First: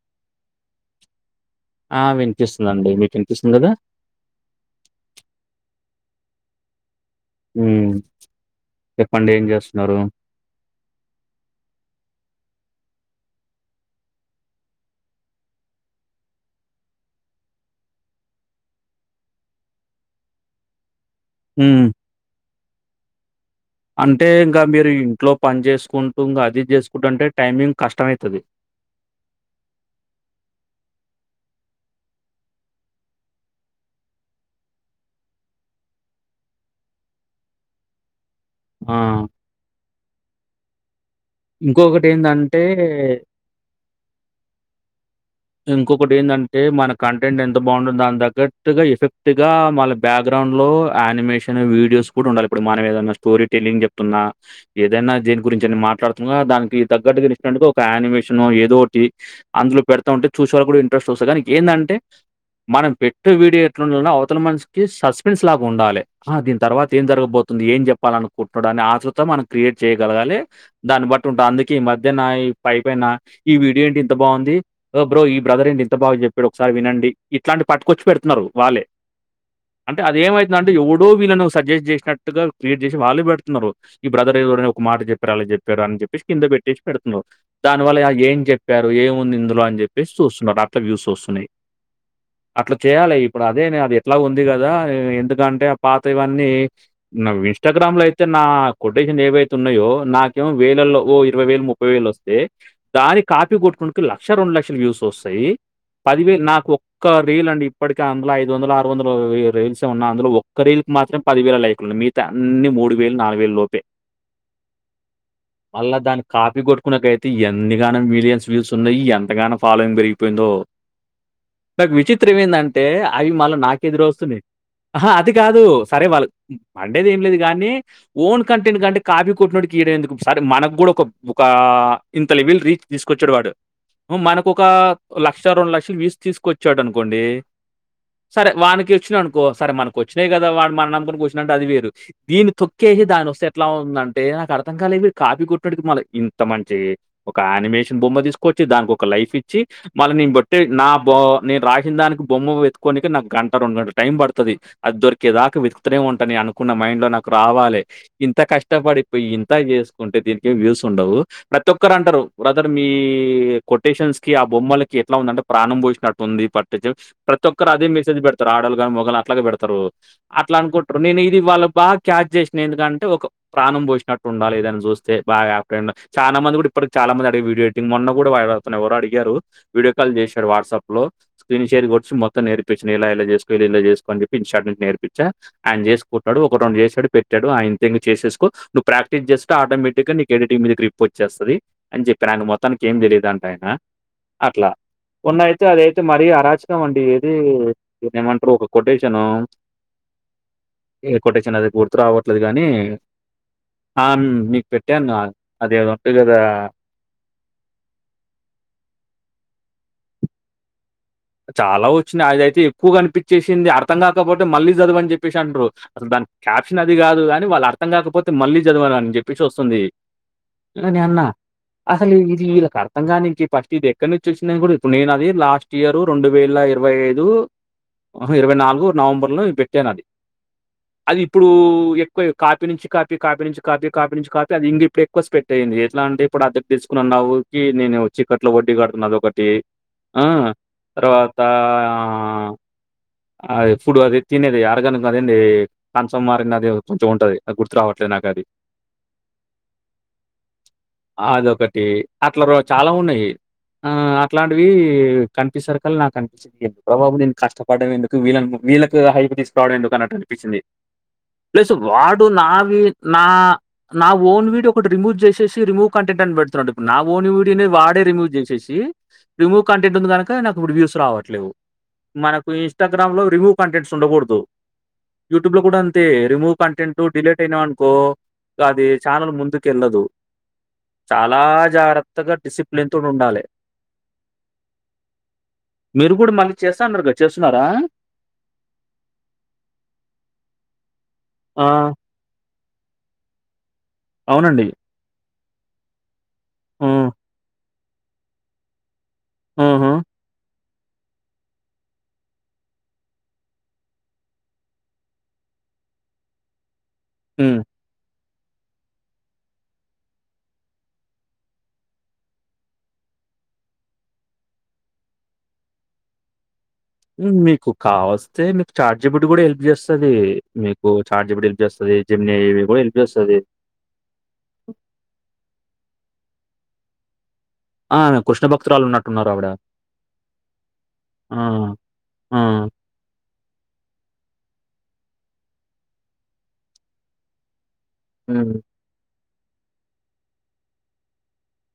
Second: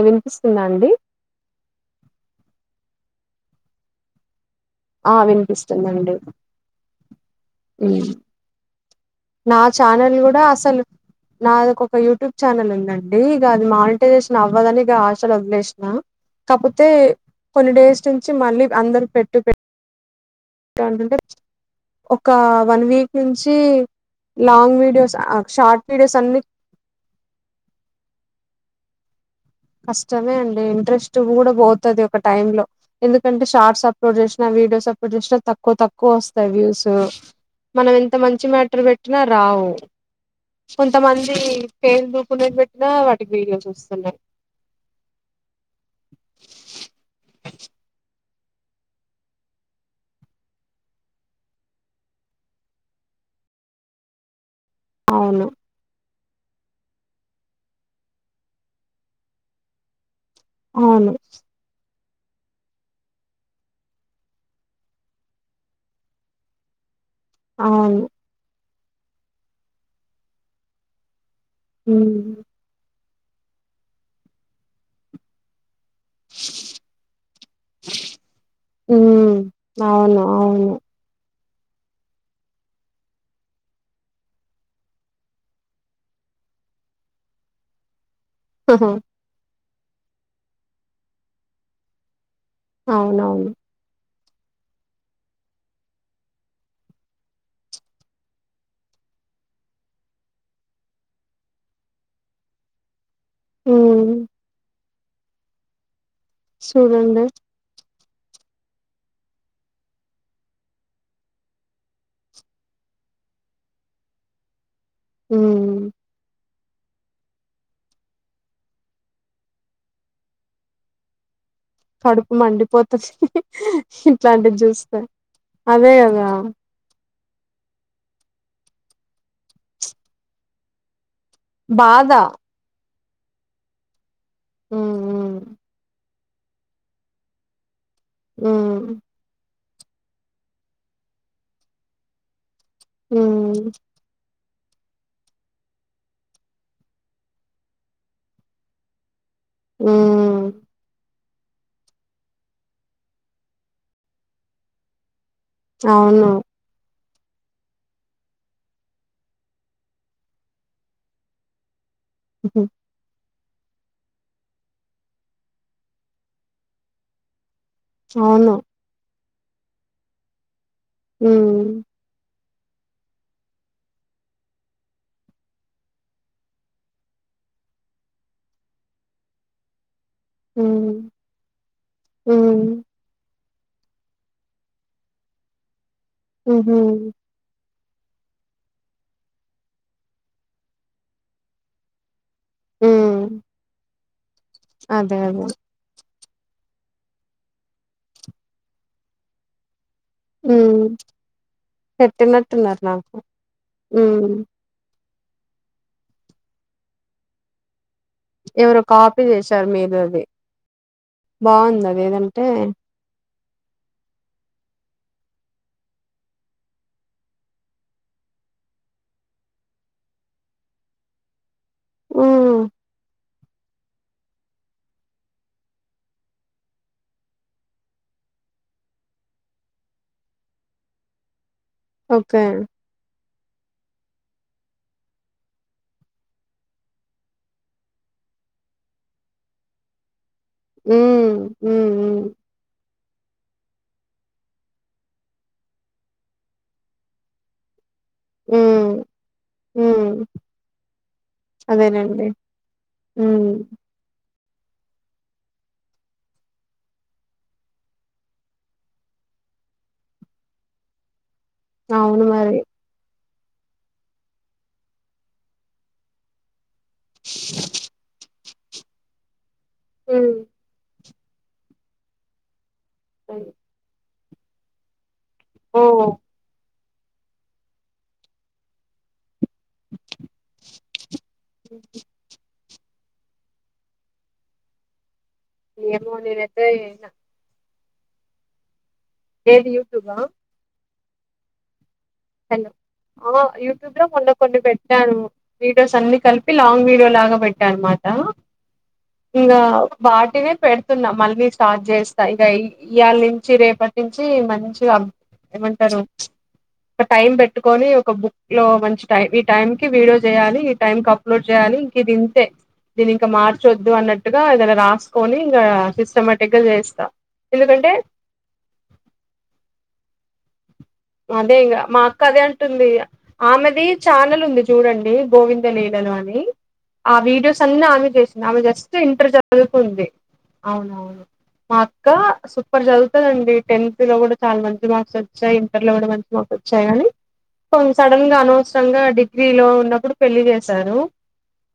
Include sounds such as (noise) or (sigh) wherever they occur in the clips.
అవిన్పిస్ ఆ విన్పిస్తుందమ్డి మీకిన్ పిస్తుంది కదా ఆ విన్పిస్తుందండి ఊ నా ఛానల్ గుడా అసల్ నదొకొకయూ ట్యూబ్ ఛానల్ ఉందండి ఇగ అది మానిటైజేషన్ అవ్వదని ఇగ ఆశలొదిలేసినా కపోతే కొన్ని డేస్ నుంచి మళ్ళీ అందరు పెట్టు పెట్ అంటుంటే హ్మ్. ఒకా వన్ వీక్ నుంచి అంటే ఇంకా లాంగ్ మీరు వీడియోస్ ఇంట్లో ఆ పన్ షార్ట్ చేస్ వీడియోస్ కుంటూ అన్ని ఇంకా అది చేస్కుంటాటే టైమింగ్ కష్టమైతది కష్టమే అండి ఇంట్రెస్ట్ కూడా పోతది ఒక టైమ్ లో ఎందుకంటే షార్ట్స్ అప్లోడ్ చేసినా వీ డియోస్ అప్లోడ్ చేసిన తక్కువ తక్కువ వస్తాయి వ్యూవ్సు మనం ఎంత మం చి మేటర్ ఆ! పెట్టినా రావు కొం తమంది ఫేస్ బుక్ నుండి ఇంకొకటేందంటే, పెట్టినా వాటికి వీడియోస్ వొస్తున్నాయి ఇంకొకటేన్ దంటే మన కంటెంట్ ఎంత బాగుందో దాన్ తగ్గట్ ఎఫెక్ట్ ఎఫెక్ట్ గా మళ్ళ బ్యాక్గ్రౌం లో ఆనిమేషన్ వీడియోస్ కూడా ఉండాలి ఇప్పుడు మనం ఏదైనా స్టోరీ టెల్లింగ్ చెప్తున్నా ఏదైనా దేని అవును గురించి అన్ని మాట్లడ్ ఇంగ దానికి తగ్గట్టుగా ఇన్స్టంట్ గా ఒక ఆనిమేషన్ ఓ ఏదో ఓటి అందులో పెడతా ఉంటే చూసెవాళ్ళ కూడా ఇంట్రెస్ట్ అవును వస్తాది కానీ ఏంది అంటే మనం పెట్టే వీడియో ఎట్లుండాల అంటే అవతల మనిషికి సస్పెన్స్ లాగుండాలే ఆ దీని తర్వాత్ ఏం జరగబోతుంది ఏం అవును చెప్పాల అనుకుంటున్నాడు అని ఆతృత మనం క్రియేట్ చేయగలగాలె దాన్ని బట్ టూంటా అందుకే ఈ మధ్యన ఉమ్ ఈ పై పైన ఈ వీడియో ఏంటి ఇంత బాంది బ్రో ఈ బ్రదర్ ఏంటి ఇం ఎంత బాగ్ చెప్పాడు ఒకసారి వినండి ఇట్లాంటి పట్టుకొచ్చి పెడుతున్నారు వాళ్ళే ఉమ్ అంటే అవును అదేమైతంది అంటే అవును ఎవడో వీలనొస్ సజెస్ట్ చేసినట్టుగా క్రియేట్ చేసి వాళ్ళే పెడుతున్నారు ఈ బ్రదర్ ఏదని ఒక మాట చెప్పారు అలా చెప్పారు అని చెప్పేసి కింద పెట్టేసి పెడుతున్నావ్ దాని వల్ల యాక్ ఏం హహ చెప్పారు ఏం ఉంది ఇందులో అని చెప్పేసి చూస్తున్నారు అట్లా వ్యూస్ వస్తున్నాయి అట్లా చేయాలే ఇప్పుడు అవునవును అదేనే అది అట్లా ఉంది కదా ఎందుకంటే ఆ పాతవన్నీ ఇన్స్టాగ్రామ్ లో అయితే నా కొ ఏవైతే ఉన్నాయో నాకేమో వేలల్లో ఓ ఇరవై వేలు ముప్పై వేలు వస్తే దాన్ని కాపీ కొట్టుకున్నోడికి ఉమ్ లక్ష రెండు లక్షల వ్యూస్ వస్తాయి పదివేలు నాకు ఒక్క చూడండి రేల్ అండి ఇప్పటి అందులో ఐదు వందల ఆరు వందలో రిల్స్ ఉన్నా అందులో ఒక్క రిల్ కు మాత్రమే పదివేల లైక్లు ఉన్నయి మిగత అన్ని మూడు వేలు నాలుగు వేలు లోపే ఉమ్ మళ్ళా దాన్ని కా పి కొట్టుకున్నాకైతే ఎంతగానం మిలియన్స్ వ్యూస్ ఉన్నాయి ఎంతగానో ఫాలోయింగ్ పెరిగిపోయిందో నాకు కడుపు విచిత్రం ఎందంటే మండిపోతది అవి మళ్ళీ నాకెదురు వస్తున్నాయి ఇట్లాంటిది చూస్తే ఆహా అది కాదు అదే సరే వాళ్ళ కదా మండేది ఏం లేదు గానీ ఓన్ కంటెంట్ కంటే కాపీ కొట్టినోడికియడం ఎందుకు సరే మనకు కూడా ఒక ఒక బాధ ఇంత లీవీల్ రీచ్కు తీసుకొచ్చాడు వాడు మ్ మన ఓక ఉమ్ లక్ష రెండు లక్షలు వీవ్స్ తీసుకొచ్చాడనుకోండి సరే ఉమ్ వానికోచ్చినాయ్ అనుకో సరే మనకు వచ్చినాయి కదా వాడ్ (unintelligible) అది వేరు దీన్ని తొ కేసి దాని వస్తే ఎట్లా ఉమ్ ఉందంటే నాకు అర్ ర్థం కాలే వీడు కాపీ కొట్టనోడికి మళ్ళ ఇంత మంచి ఒక ఆనిమేషన్ బొమ్మ తీసుకొచ్చి దానికి ఒక లైఫ్ చ్చి మళ్ళ నిన్ ఉమ్ బెట్టే నాభో నేను రాసిన దానికి బొమ్మ ఎత్తుకొనికే నాకు గంట రెండు గంట టైం పడుతది అది దొర్ కే దాకా వేతుకుతనే ఉంట అవును నిను అనుకున్న మైండ్ లో నా రావాలే ఇంత కష్టపడిపోయి ఇంత చేసుకుంటే దీనికి వ్యూస్ ఉండవు ప్రతి ఒక్ క్కర్ అంటారు ఉహు, బ్రదర్ మీ కొటేషన్స్ కి ఆ బొమ్మలకి ఎట్లా ఉందంటే ప్రాణం పోసినట్టుంది పట్టి ప్రతి ఒక్క క్కరదే మెసేజ్ పెడతారు అవును ఆడాళ్ళు కాని మొగళ్ళు కని అట్లాగ పెడుతారు అట్ల అకుంటారు నేను ఇది ఉమ్ వాళ్ళక్ బాగా క్యాచ్ చేస్ ఎందుకంటే ఒక ప్రాణం పోసినట్టు ఉండాలే ఏదన్న చూస్తే బాగా చాలా మంది కూడా ఇప్పటికి చాలా మంది అడిగి వీడియో టింగ్ మొన్న కూడా వ అతను ఎవరో అడి గరు వీడియో కాల్ చేశారు ఉమ్ వాట్సాప్ లో స్్రీన్ షేర్ వచ్చి మొత్తం ఉమ్ నేర్పించిన ఇలా ఇలా చేస్ చేసుకోని ప్పిన్ షార్డెస్ నేర్ించా ఆయ చేసుకుంటాడు ఒక రెండు ఉహు చేసాడు పెట్టాడు ఆయన్ చేసేసుకో నువ్వు ప్రాక్టీస్ చేస్తే ఆటోమేటిక్ గా నీకు ఎడిటింగ్ మీద గ్రిప్ వచ్చేస్తది అని చెప్ ఆయన మొత్తానికి ఏం ఉమ్ తెలియదంట ఆయన అట్లా అదే అదే మొన్న అయితే అదైతే మర్ రి అరాచకం అండి ఏది దీన్ని ఏమంటారు ఒక కొటేషను ఉమ్ ఏ కొటేషన్ అదిగుర్తు రావట్లేదు కానీ పెట్టినట్టున్నారు నాకు ఆ ఉమ్ మీకు పెట్టాను అది ఏదో ఉంటది చూడు అ ఎవరో కాపీ చేసారు మీదది చాలా వచ్చినాయి అది అయితే ఎక్కువ కనిపి చేసింది అర్థం కాకపోతే మళ్ళీ చదువని చెప్పేసి అంటారు అసలు దాని క్యాప్షన్ అది కాదు కాని వాళ్ళు అర్థం కాకపో మళ్ళీ చదవాలని చెప్పించి వస్తుంది నినన్న అసలు ఇది ఉమ్ వీళ్ళకి అర్థగానికి ఫస్ట్ ఇది ఎక్కడి నుంచి వచ్చిందని కూడా ఇప్పుడు నేనది లాస్ట్ ఇయరు రెండు వేల ఇరవై ఐదు అహ ఇరవై నాలుగు నవంబర్ లో పెట్టానది అది ఇప్పుడు ఎక్కువ ఓకే కాపీ నుంచి కాపీ కాపీ నుంచి కాపీ కాపీ నుంచి కాపీ అది ఇంగ ఇప్పుడు ఎక్కువ స్ప్రెడ్ అయింది ఎట్ల అంటే (unintelligible) నేను వచ్చి క్కట్ల వడ్డీ కడుతున్న అదొకటి ఆ తర్వాత ఉమ్ ఉమ్ ఆ ఉమ్ అదే ఫుడు అదిే తినేది ఆరగన అదండి కంచం మారిన అది కొంచెం ఉంటది అది గుర్తు రావట్ వట్లే నాకు అది ఉమ్ ఉమ్ ఆ అదొకటి అదేనండి అట్లా రోజ చాలా ఉన్నాయి ఉమ్ ఆ అట్లాంటివి కనిపిస్తారు కల్ నాకు అనిపించదు ఎందుకు రా బాబు నేను కష్టపడడం ఎందుకు వీ వీళ్లకి హైపు తీసుకురావడం ఎందుకు అన్న అ ప్లస్ వాడు అవును మరి నావి నా నా ఓన్ వీడియో ఒకటి రిమూవ్ చేసేసి రిమూవ్ కంటెంట్ అని పెడుతున్నాడు నా ఓన్ వీడియోని వాడే రిమూవ్ చేసేసి రిమూవ్ కంటెంట్ ఉంది ఉమ్ నాకు ఇప్పుడు వ్యూస్ మనకు ఇన్స్టాగ్రామ్ లో రిమూవ్ కంటెంట్స్ ఉండకూడదు యూట్యూబ్ లో కూడా ఓ అంతే రిమూవ్ కంటెంట్ డిలీట్ అయినావనుకో అది ఛానల్ ముందు కెల్లదు చాలా జాగ్రత్తగా డిసిప్ నీలాంటోలు ఉండాలే ఏమో మీరు కూడా మళ్ళీ నేనైతే చేస్తాన్నారు న కదా చేస్తున్నారా ఏది యూట్యూబ ఆ హలో ఆ యూట్యూబ్ లో మొన్న కొన్ని అవునండి. పెట్టాను వీడియోస్ అన్ని కలిపి లాంగ్ వీడియో హ్మ్. లాగా పెట్టా అనమాట ఇంకా హుహు. వాటినే పెడ పెడుతున్న మళ్ళీ స్టార్ట్ చేస్తా ఇక ఇవాళ నుంచి రేపటి నుంచి మంచిగా ఏమంటారు ఒక టైం హ్మ్. పెట్టుకొని ఒక బుక్ మంచి టై ఈ టైం కి వీడియో చేయాలి ఈ టైమ్ కి అప్లోడ్ చేయాలి ఇంక ఇది ఇంతే దీని ఇంకా మార్చొద్దు అన్నట్టుగా ఇదలా రాసుకొని ఇంకా సిస్టమటిక్ మీకు కావస్తే మీకు చాట్ జిపిటి కూడా హెల్ప్ చేస్తది మీకు చాట్ జీపీటీ అదే హెల్ప్ ఇంకా జేస్తది. మా అక్క జెమినీ అదే ఇవి గూడా అంటుంది హెల్ప్ జేస్తది. ఆమెది ఛానల్ ఉంది చూడండి గోవింద లేద అని ఆ వీడియోస్ అన్ని ఆ! ఆమె చేసింది కృష్ణ ఆమె జస్ట్ భక్తురాలున్నట్టున్నారు ఇంటర్ ఆవిడ. చదువుతుంది అవునవును ఆ! మా అక్క ఆ! సూపర్ చదువుతుందండి టెన్త్ లో కూడా చాలా మంచి మార్క్స్ వచ్చాయి ఇంటర్ లో కూడా మంచి మార్క్స్ వచ్చాయి కానీ కొంచం సడన్ గా హ్మ్. అనవసరంగా డిగ్రీలో ఉన్నప్పుడు పెళ్లిి చేసారు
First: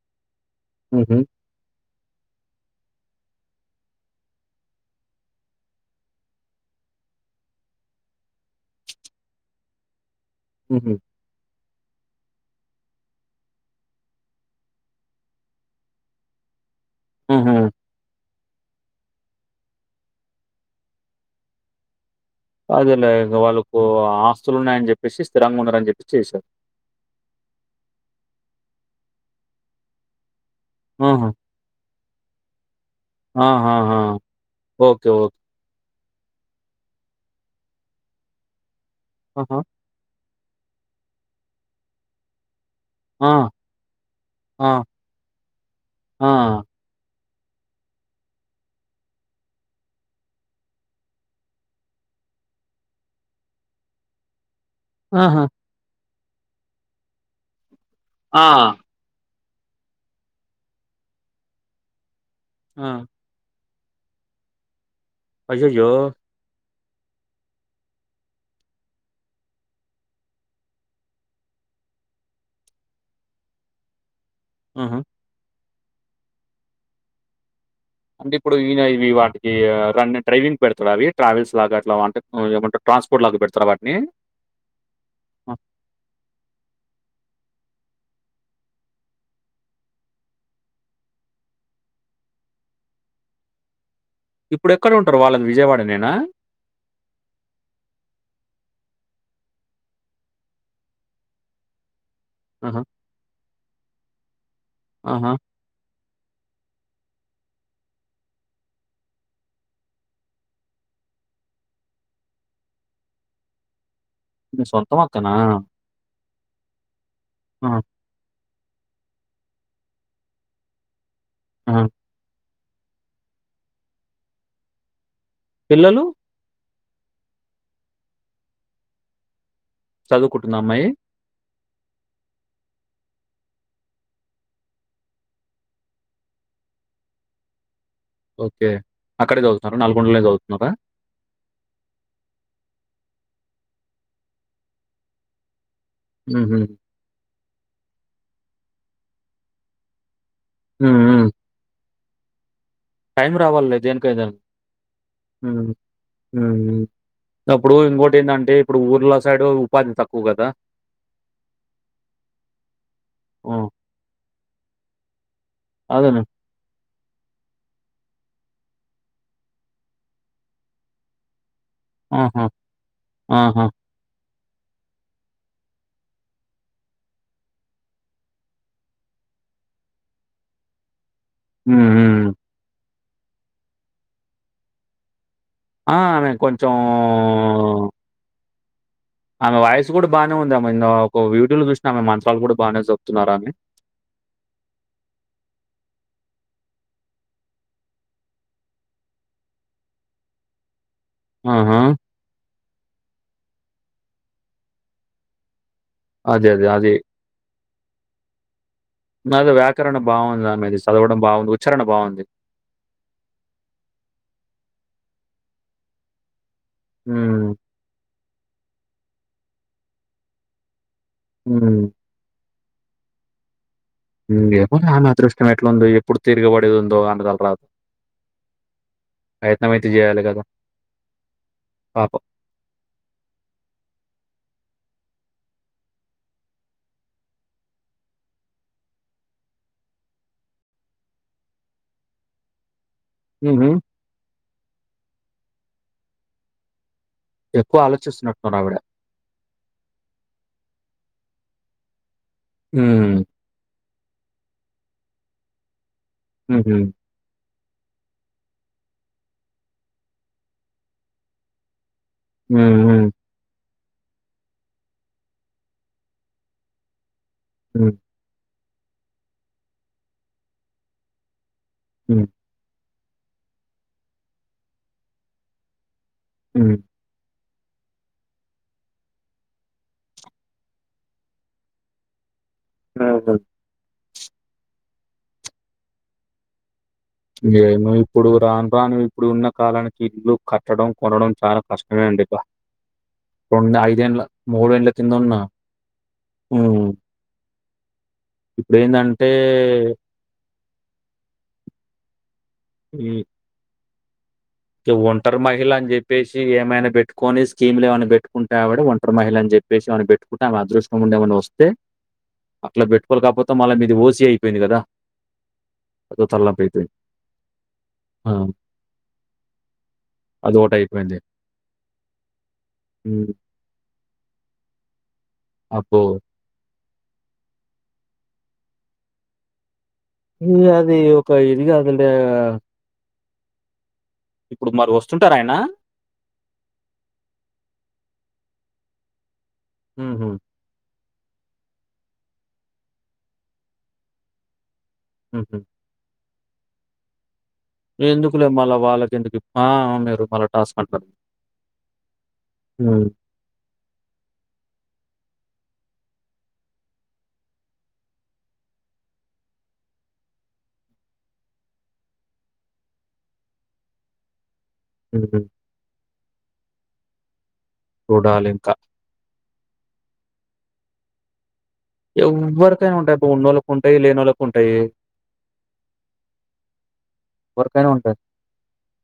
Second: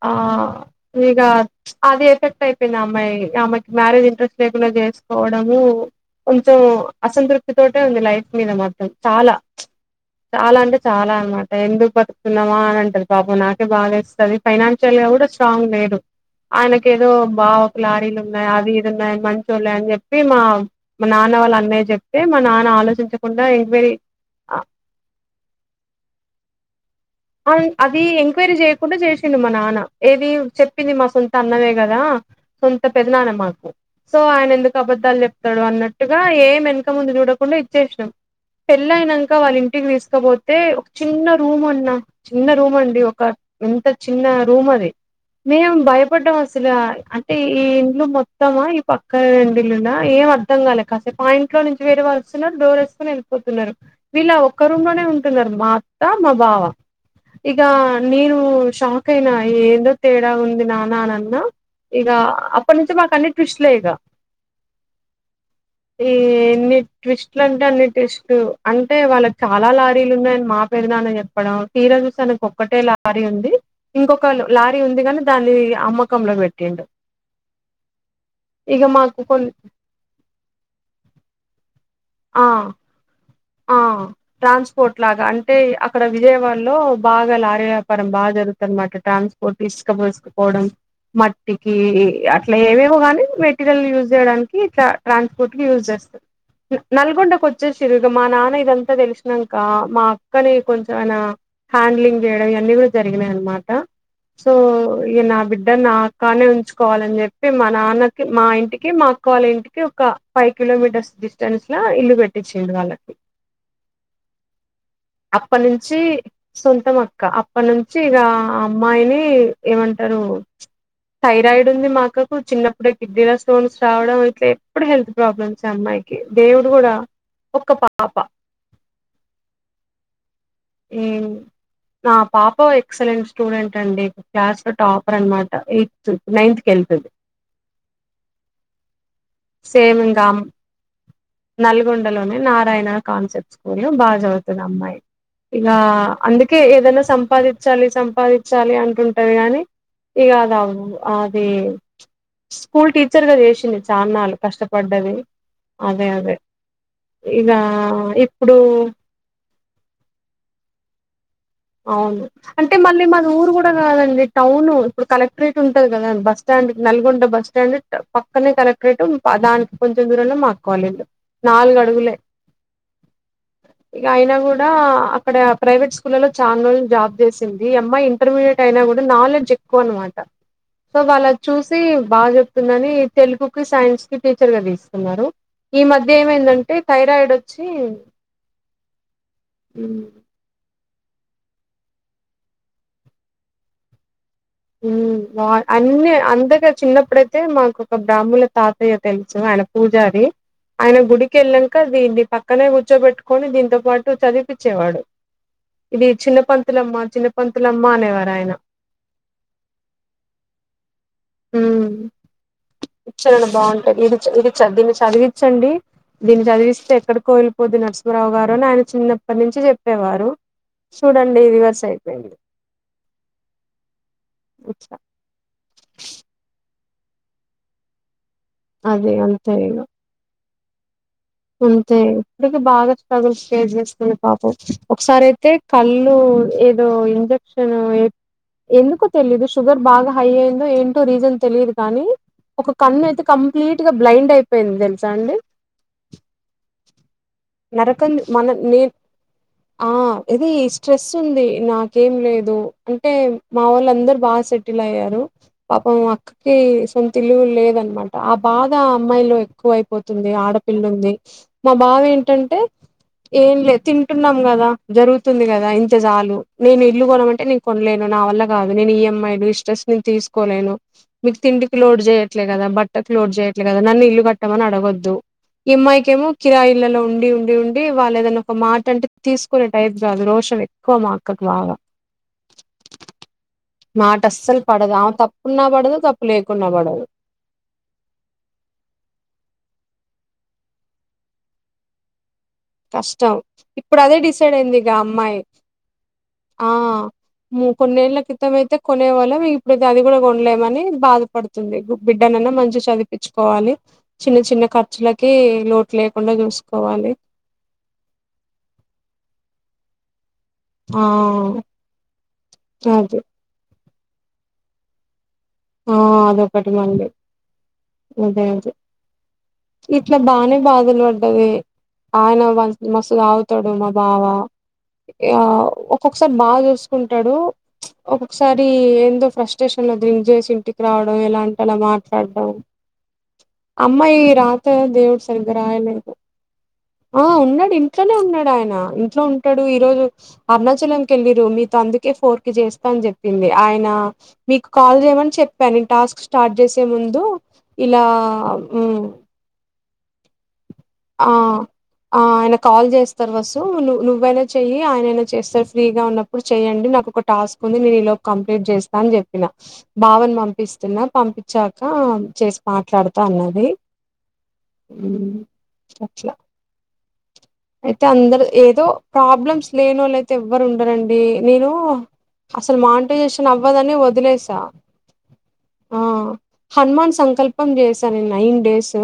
ఆ హుహు. ఇగ అది ఎఫెక్ట్ అయిపోయింది అమ్మాయి అమ్మాయికి మ్యారేజ్ ఇంట్రెస్ట్ లేకుండా చేసుకోవడము కొంచెం అసంతృప్తితోటీ ఉంది లైఫ్ మీద మాత్ర మాత్రం చాలా చాలా అంటే హుహు. చాలా అనమాట ఎందుకు బతుకుతున్నామా అని అంటాది పాపం నాకే బాధ వేస్తాది ఫైనాన్షియల్గా కూడా స్ట్రాంగ్ లేరు ఆయనకు ఏదో హుహు. బావకు లారీలు అది ఇది ఉన్నాయి మంచి వాళ్ళ అని చెప్పి మా మా నాన్న వాళ్ళ అన్నయ్య చెప్ప తే మా నాన్న ఆలోచించకుండా ఓ ఎంక్వైరీ ఆస్తులు ఉన్నాయని చెప్పేసి స్థిరంగా ఉన్నారని చెప్పేసి చేశారు అది ఎంక్వైరీ చేయకుండా చేసిండు మా నాన్న ఏది చెప్పింది మా ఆహా! సొంత అన్ననే కదా సొంత పెదనాన్న మాకు ఆహాహా! సో ఆయన ఎందుకు ఓకే. అబద్ధాలు ఓకే. చెప్తాడు అన్నట్టు గా ఏం వెనక ముందు చూడకుండా ఇచ్చేసినాం పెళ్ళయినాక వాళ్ళ ఆహా! ఇంటికి తీసుకపో తే ఒక చిన్న రూమ్ అన్న చిన్న రూమ్ అండి ఒక ఆ! ఎంత చిన్న రూమ్ ఆ! అది మేం ఆ! భయపడ్డం అసలు టి ఈ ఇండ్లు మొత్తమా ఈ పక్క రెండు ఇల్లులా ఏం అర్థం కాలే కాసేపు ఆ ఇంట్లో నుంచి వేరే వాళ్ళు వస్తున్నారు డోర్ సుకొని వెళ్ళిపోతున్నారు వీలా ఒక ఒక్క రుంలోనే ఆహా! ఉంటున్నారు మా అత్త మా బావ ఇక నేను ఆ! షాక్ అయిన ఏందో తేడా ఉంది నాన్న అని అన్న, ఇగా అప్పటి ఆ! నుంచి మాకు అన్ని ట్విస్ట్ అయ్యయ్యో! ఏం లేద్ ట్విస్ట్లు అంటే అన్ని ట్విస్ట్, అంటే వాళ్ళకి చాలా లారీలు ఉన్నాయని మా పేరునా అని చెప్పడం. తీరా చూస్తే ఆయనికి ఒక్కటే లారీ ఉంది, ఇంకొక లారీ ఆహా! ఉంది గని దాన్ని ఇగ అమ్మకంలో పెట్టిండు. అంటే ఇప్పుడు ఈనా ఇగ ఇవి మాకు కొన్ వాటికి రన్ డ్రైవింగ్ పెడతడ అవి, ట్రావెల్స్ లాగా అట్లా అంటే ఉమ్ ఆ లేకుంటే ట్రాన్స్పోర్ల్ ఆ ట్రాన్స్పోర్ట్ లాగా, అంటే ఆ! అక్కడ విజయవాడలో బాగా లారీ (unintelligible) తరం బాగా జరుగుతది అన్నమాట, ట్రాన్స్పోర్ట్ ఇసుకపోసుకుపోవడం. మట్టికి అట్లా ఏవేవో గాని, మెటీరియల్ యూజ్ చెయ్యడానికి ఇట్లా ఇప్పుడెక్కడ ఉంటారు? వాళ్ళది ట్రాన్స్పోర్ట్ కీ యూస్ విజయవాడనేనా? చేస్తార్. న నల్గొండకి ఓచ్చేసిన్ర్ ఇలా ఇదంతా తెలిసినంక, మా అక్కని కొంచం ఆయన హ్యాండ్లింగ్ చెయ్యడం ఇవన్నీ ఆహా! కూడా జరిగినాయి అనమాట. సో ఇగా ఆహా! నా బిడ్డ నాక్ కాన్నే ఉంచుకోవాలని జెప్పి మా నాన్నకి మా ఇంటికి, మా అక్కళ్ళ ఇంటికి ఒక ఫైవ్ కిలోమీటర్స్ డిస్టెన్స్ లా ఇల్లు పెట్టించిండు వాళ్ళక్ మీ సొంతం అక్కనా? అప్పడ్ నుంచి సొంతం అక్క. అప్పడ్ ఆ! నుంచి ఇగా ఆ అమ్మాయిని ఏమంటారు థైరాయిడ్ ఆ! ఉంది మాక్కకు, చిన్నప్పుడే కిడ్నీల స్టోన్స్ రావడం, ఇట్ల ఎప్పుడు హెల్త్ ప్రాబ్లమ్స్ పిల్లలు? అమ్మాయికి. దేవుడు గుడా ఒక్క పాప చదువుకుంటుందా అమ్మాయి. ఆ పాప ఎక్సలెంట్స్ స్టూడెంట్ అండి, క్లాస్ లో టాపర్ అన్మాట ఎయిత్, నైన్త్ క్లా కేళ్తది. ఓకే అక్కడే చదువుతన్రా, సేమ్ నల్గొండలనే ఇంకా చదువుతున్నారా. నల్గొండలోనే, నారాయణ కాన్సెప్ట్స్ (unintelligible) బాగా చదువుతది ఆ అమ్మాయి. ఇగా అందుకే హుహు. ఏదైనా సంపాదిత్ చలి సంపాదించాలి అంటుంటది గాని, ఇగా అద్ అవ్ హ్మ్. హ్మ్. అది స్కూల్ టీచర్ టైం గా రావాలిలే చేసింది దేనికై దా చాన్నాళ్ళు కష్టపడ్డది ఉమ్ అదే అదే ఉమ్ ఇక అప్పుడు ఇంకోటి ఏంటంటే, ఇప్పుడు ఊర్లో సైడు ఉపాధి తక్కువ కదా. అవును, అంటే మళ్ళీ మాది ఊరు హ్మ్. గుడా కాదండి టౌను, ఇప్పుడు కలెక్టరేట్ ఉంటది కదాండి అదేలే. బస్టాండ్, (unintelligible) నల్గొండ బస్టాండ్ టౌ పక్కనే కలెక్టరేట్, పా దానికి కొంచెం దూరంలో మా అక్కవాళ్ళ ఇల్లు. నాల్గు అడుగులే, ఆహా! ఆహా! ఇగా అయినా గుడా అక్కడ ప్రైవేట్ స్కూల్లలో చానా రోజలు జాబ్ చేసింది. ఈ అమ్మాయి ఇంటర్మీడియట్ అయినా గుడా నాలెడ్జ్ ఎక్కువ అన్నమాట. సో వాళ్ళ అద్ చూసి, హ్మ్. హ్మ్. బాగ్ చెప్తుందని తెలుగుకిి, సైన్స్ కి టీచర్గా దిస్కున్నారు. ఈ ఆ! మధ్య ఆమె కొంచెం ఏమైందంటే థైరాయిడ్ ఒచ్చి, ఆమె వాయిస్ గుడా బాగానే ఉంది, ఆమె (unintelligible) ఒక వీూడియో లో జూసినా, ఆమె మంత్రాలు గుడా బాగనే చెప్తున్నారామె. ఉమ్మ్ ఉమ్ మా అన్ని, అంతగా చిన్నప్పుడైతే మాకు ఒక బ్రాహ్మల తాతయ్య తెలుసు, ఆయన పూజరి. (unintelligible) ఆయన గుడికి ఏళ్లినంక, ఆహా! దీన్ని పక్కనే కుర్చోబెట్టుకొని దీంతో పాట్ టు చదిపిచ్చేవాడు. ఇది చిన్న అదే. అదే. అది. పంతులమ్మ, చిన్నపంతులమ్మ అనేవారు ఆయన. (unintelligible) వ్యాకరణ బాగుంది ఆమెదిస్క్ ఉమ్ ఉచ్చారణ బాగుంటాది. ఇడిచ, ఇడిచ, దినిచ చదివిచ్చన్డి, దీన్ని చదివిస్తే ఎక్కడికో హ్మ్. వెళిపోద్ (unintelligible) రావు గారు అని ఆయన చిన్నప్పటి నుంచి జెప్పేవారు, చూడండి రివర్స్ హ్మ్. అయిపోయింది. ఉమ్ ఏమో అట్లా ఆమె అదృష్టం ఎట్లా ఉందో, ఎప్పుడు తిరిగిబడేది ఉందో తలరాత్. అది అంతే ప్రయత్నం ఇగ. ఐతే చేయాల కద అంతే ఇప్పటికి బాగా స్ట్రగుల్స్ ఫేజ చేస్తుంది పాపం ఒకసారి అయితే అయితే కళ్ళు ఏదో ఇంజక్షన్ ఎందుకు తెలియదు షుగర్ బాగా హై అయిందో ఏంటో రీజన్ తెలియదు కానీ ఒక కన్ను అయితే హుహు. కంప్లీట్ గా బ్లైండ్ అయిపోయింది తెలుసా అండి ఎక్కువ నరకం మన ఆలోచిస్తున్నట్టున్నారావిడ. నేను ఆ ఏది స్ట్రెస్ ఉంది నాకేం లేదు అంటే హ్మ్. మా వాళ్ళ అందరు బా సెటిల్ అయ్యరు పాపం అక్కకి హుహు. సొంత ఇల్లు కూడా లేద్ అనమాట ఆ బాధ ఆ అమ్మాయిలో ఎక్కువ అయిపోతుంది ఆడపిల్లు ఉంది మమ్ బావ ఏంటంటే హ్మ్. హ్మ్. ఏం లేదు తింటున్నాం కదా జరుగుతుంది కదా ఇంత చాలు నేను ఇల్లు కొనమంటే నేను హ్మ్. కొనలేను నా వల్ల కాదు నేను ఈఎంఐ ఇ స్ట్రెస్ నేను తీసుకోలేను మీకు తింకి లోడ్ హ్మ్. చేయట్లే కదా బట్ క్లోడ్ చేయట్లే కదా నన్న ఇల్లు కట్టమని అడగొద్దు ఈమ్మాయికిమో కిరాయి హ్మ్. ఇల్లలో ఉండి ఉండి ఉం డి వాళ్ళ ఏదైనా ఒక మాట అంటే తీసుకునే టైప్ కాదు రోషం ఎక్కువ మా అక్కకు బాగా రాదు మాట అస్సలు పడదు ఆమ తప్పున్నా పడదు తప్పు లేకున్నా పడదు ఏమో ఇప్పుడు రాను రాను ఇప్పుడు ఉన్న కాలానికి ఇల్లు కట్టడం కొనడం చాలా కష్టమే అండి ఇక కష్టం ఇప్పుడు అదే డిసైడ్ అయిందిగా ఇగ ఏండ్ల ఆ కిందున్న అమ్మాయి ఆ హ్మ్. ఇగ కొన్నేళ్ల క్రితం అయితే ఇప్పుడేందంటే కొనేవాళ్ళమ ఇప్పుడైతే అది కూడా కొనలేమని బాధపడుతుంది బిగు బిగు ఎడనన్నా మంచిగా ఈ చదిపించుకోవాలి చిన్న చిన్న ఈ ఖర్చులకి ఒంటరి లోటు లేకుండా చూసుకోవాలి చేమీలేవనీ పెట్టుకుంటే ఆవిడ ఒంటరీ మహిళ అని చెప్పేసి అని పెట్ కుంటే ఆమ అదృష్టం ఆ ఉండేమని వస్తే అట్లా అది పెట్టుకోవాలి కాకపోతే మళ్ళ మీద ఓసి అయిపోయింది కదా ఆ అదో తలనొప్పి అదొకటి అయిపోయింది. మళ్ళి ఆ! ఇదే ఇదే ఇట్లా బానే అదొకటి బాధలు అయిపోయింది. పడ్డది ఆయన మస్ మస్తు హ్మ్. తాగుతడు మా బావ ఆ అబ్బో! ఒక్కొక్కసారి బాగా చూస్ కుంటడు ప్చ్ ఒకొకసారి ఎందో ఫ్రస్టేషన్ లో ది ఇది ఇంటికి అది రావడం ఒక ఎలా అంటే ఇది అలా కాదులే మాట్లాడడం అమ్మాయి రాత ఇప్పుడు మరి దేవుడు వస్తుంటారా ఆయన? సరిగ్గా రాయలేదు ఆ ఉన్నాడు ఇంట్లోనే ఉన్నాడు ఆయన ఆ ఇంట్లో ఉంటాడు ఈ రోజు హుహు. అరుణాచలం. కెళ్ళిరు మీతో అందుకే ఫోర్ కి చేస్తా అని చెప్పింది ఆయన మీ కాల్ చే హుహు. చెప్పా టాస్క్ స్టార్ట్ చేసే ముందు ఇలా ఎందుకులే మళ్ళ మ్, వాళ్ళకి ఎందుకు ఆ మీరు మళ్ళ ఆ ఆ ఆయన కాల్ హ్మ్. చేస్తారు వసు నువ్వైనా చెయ్యి ఆయన ఐన చేస్తాడు ఫ్రీ గా ఉన్నడు చేయండి నాకు ఒక టాస్క్ ఉంది నేను ఈ లోపు కంప్లీట్ చేస్తా అని చెప్పిన బావ నేన్ పంపిస్తున్నా పంపించాక చేసి మాట్లాడుతా అన్నది (inaudible) హుహు. ఊ అయితే అందరు చూడాలింకా. ఏదో ప్రాబ్లమ్ లేని వాళ్ళు అయితే ఎవ్వరు ఉండరండి నేను అసలు ఎవ్వరికైనా ఉంటాయి. ఇప్పుడు మోనిటసైషన్ అవ్వదనే ఉన్నోళ్ళకుంటాయి, వదిలేసా లేనోళ్ళకుంటాయి. ఆ హనుమాన్ సంకల్పం ఎవరికైనా ఉంటాయి. చేశా నేను నైన్ డేస్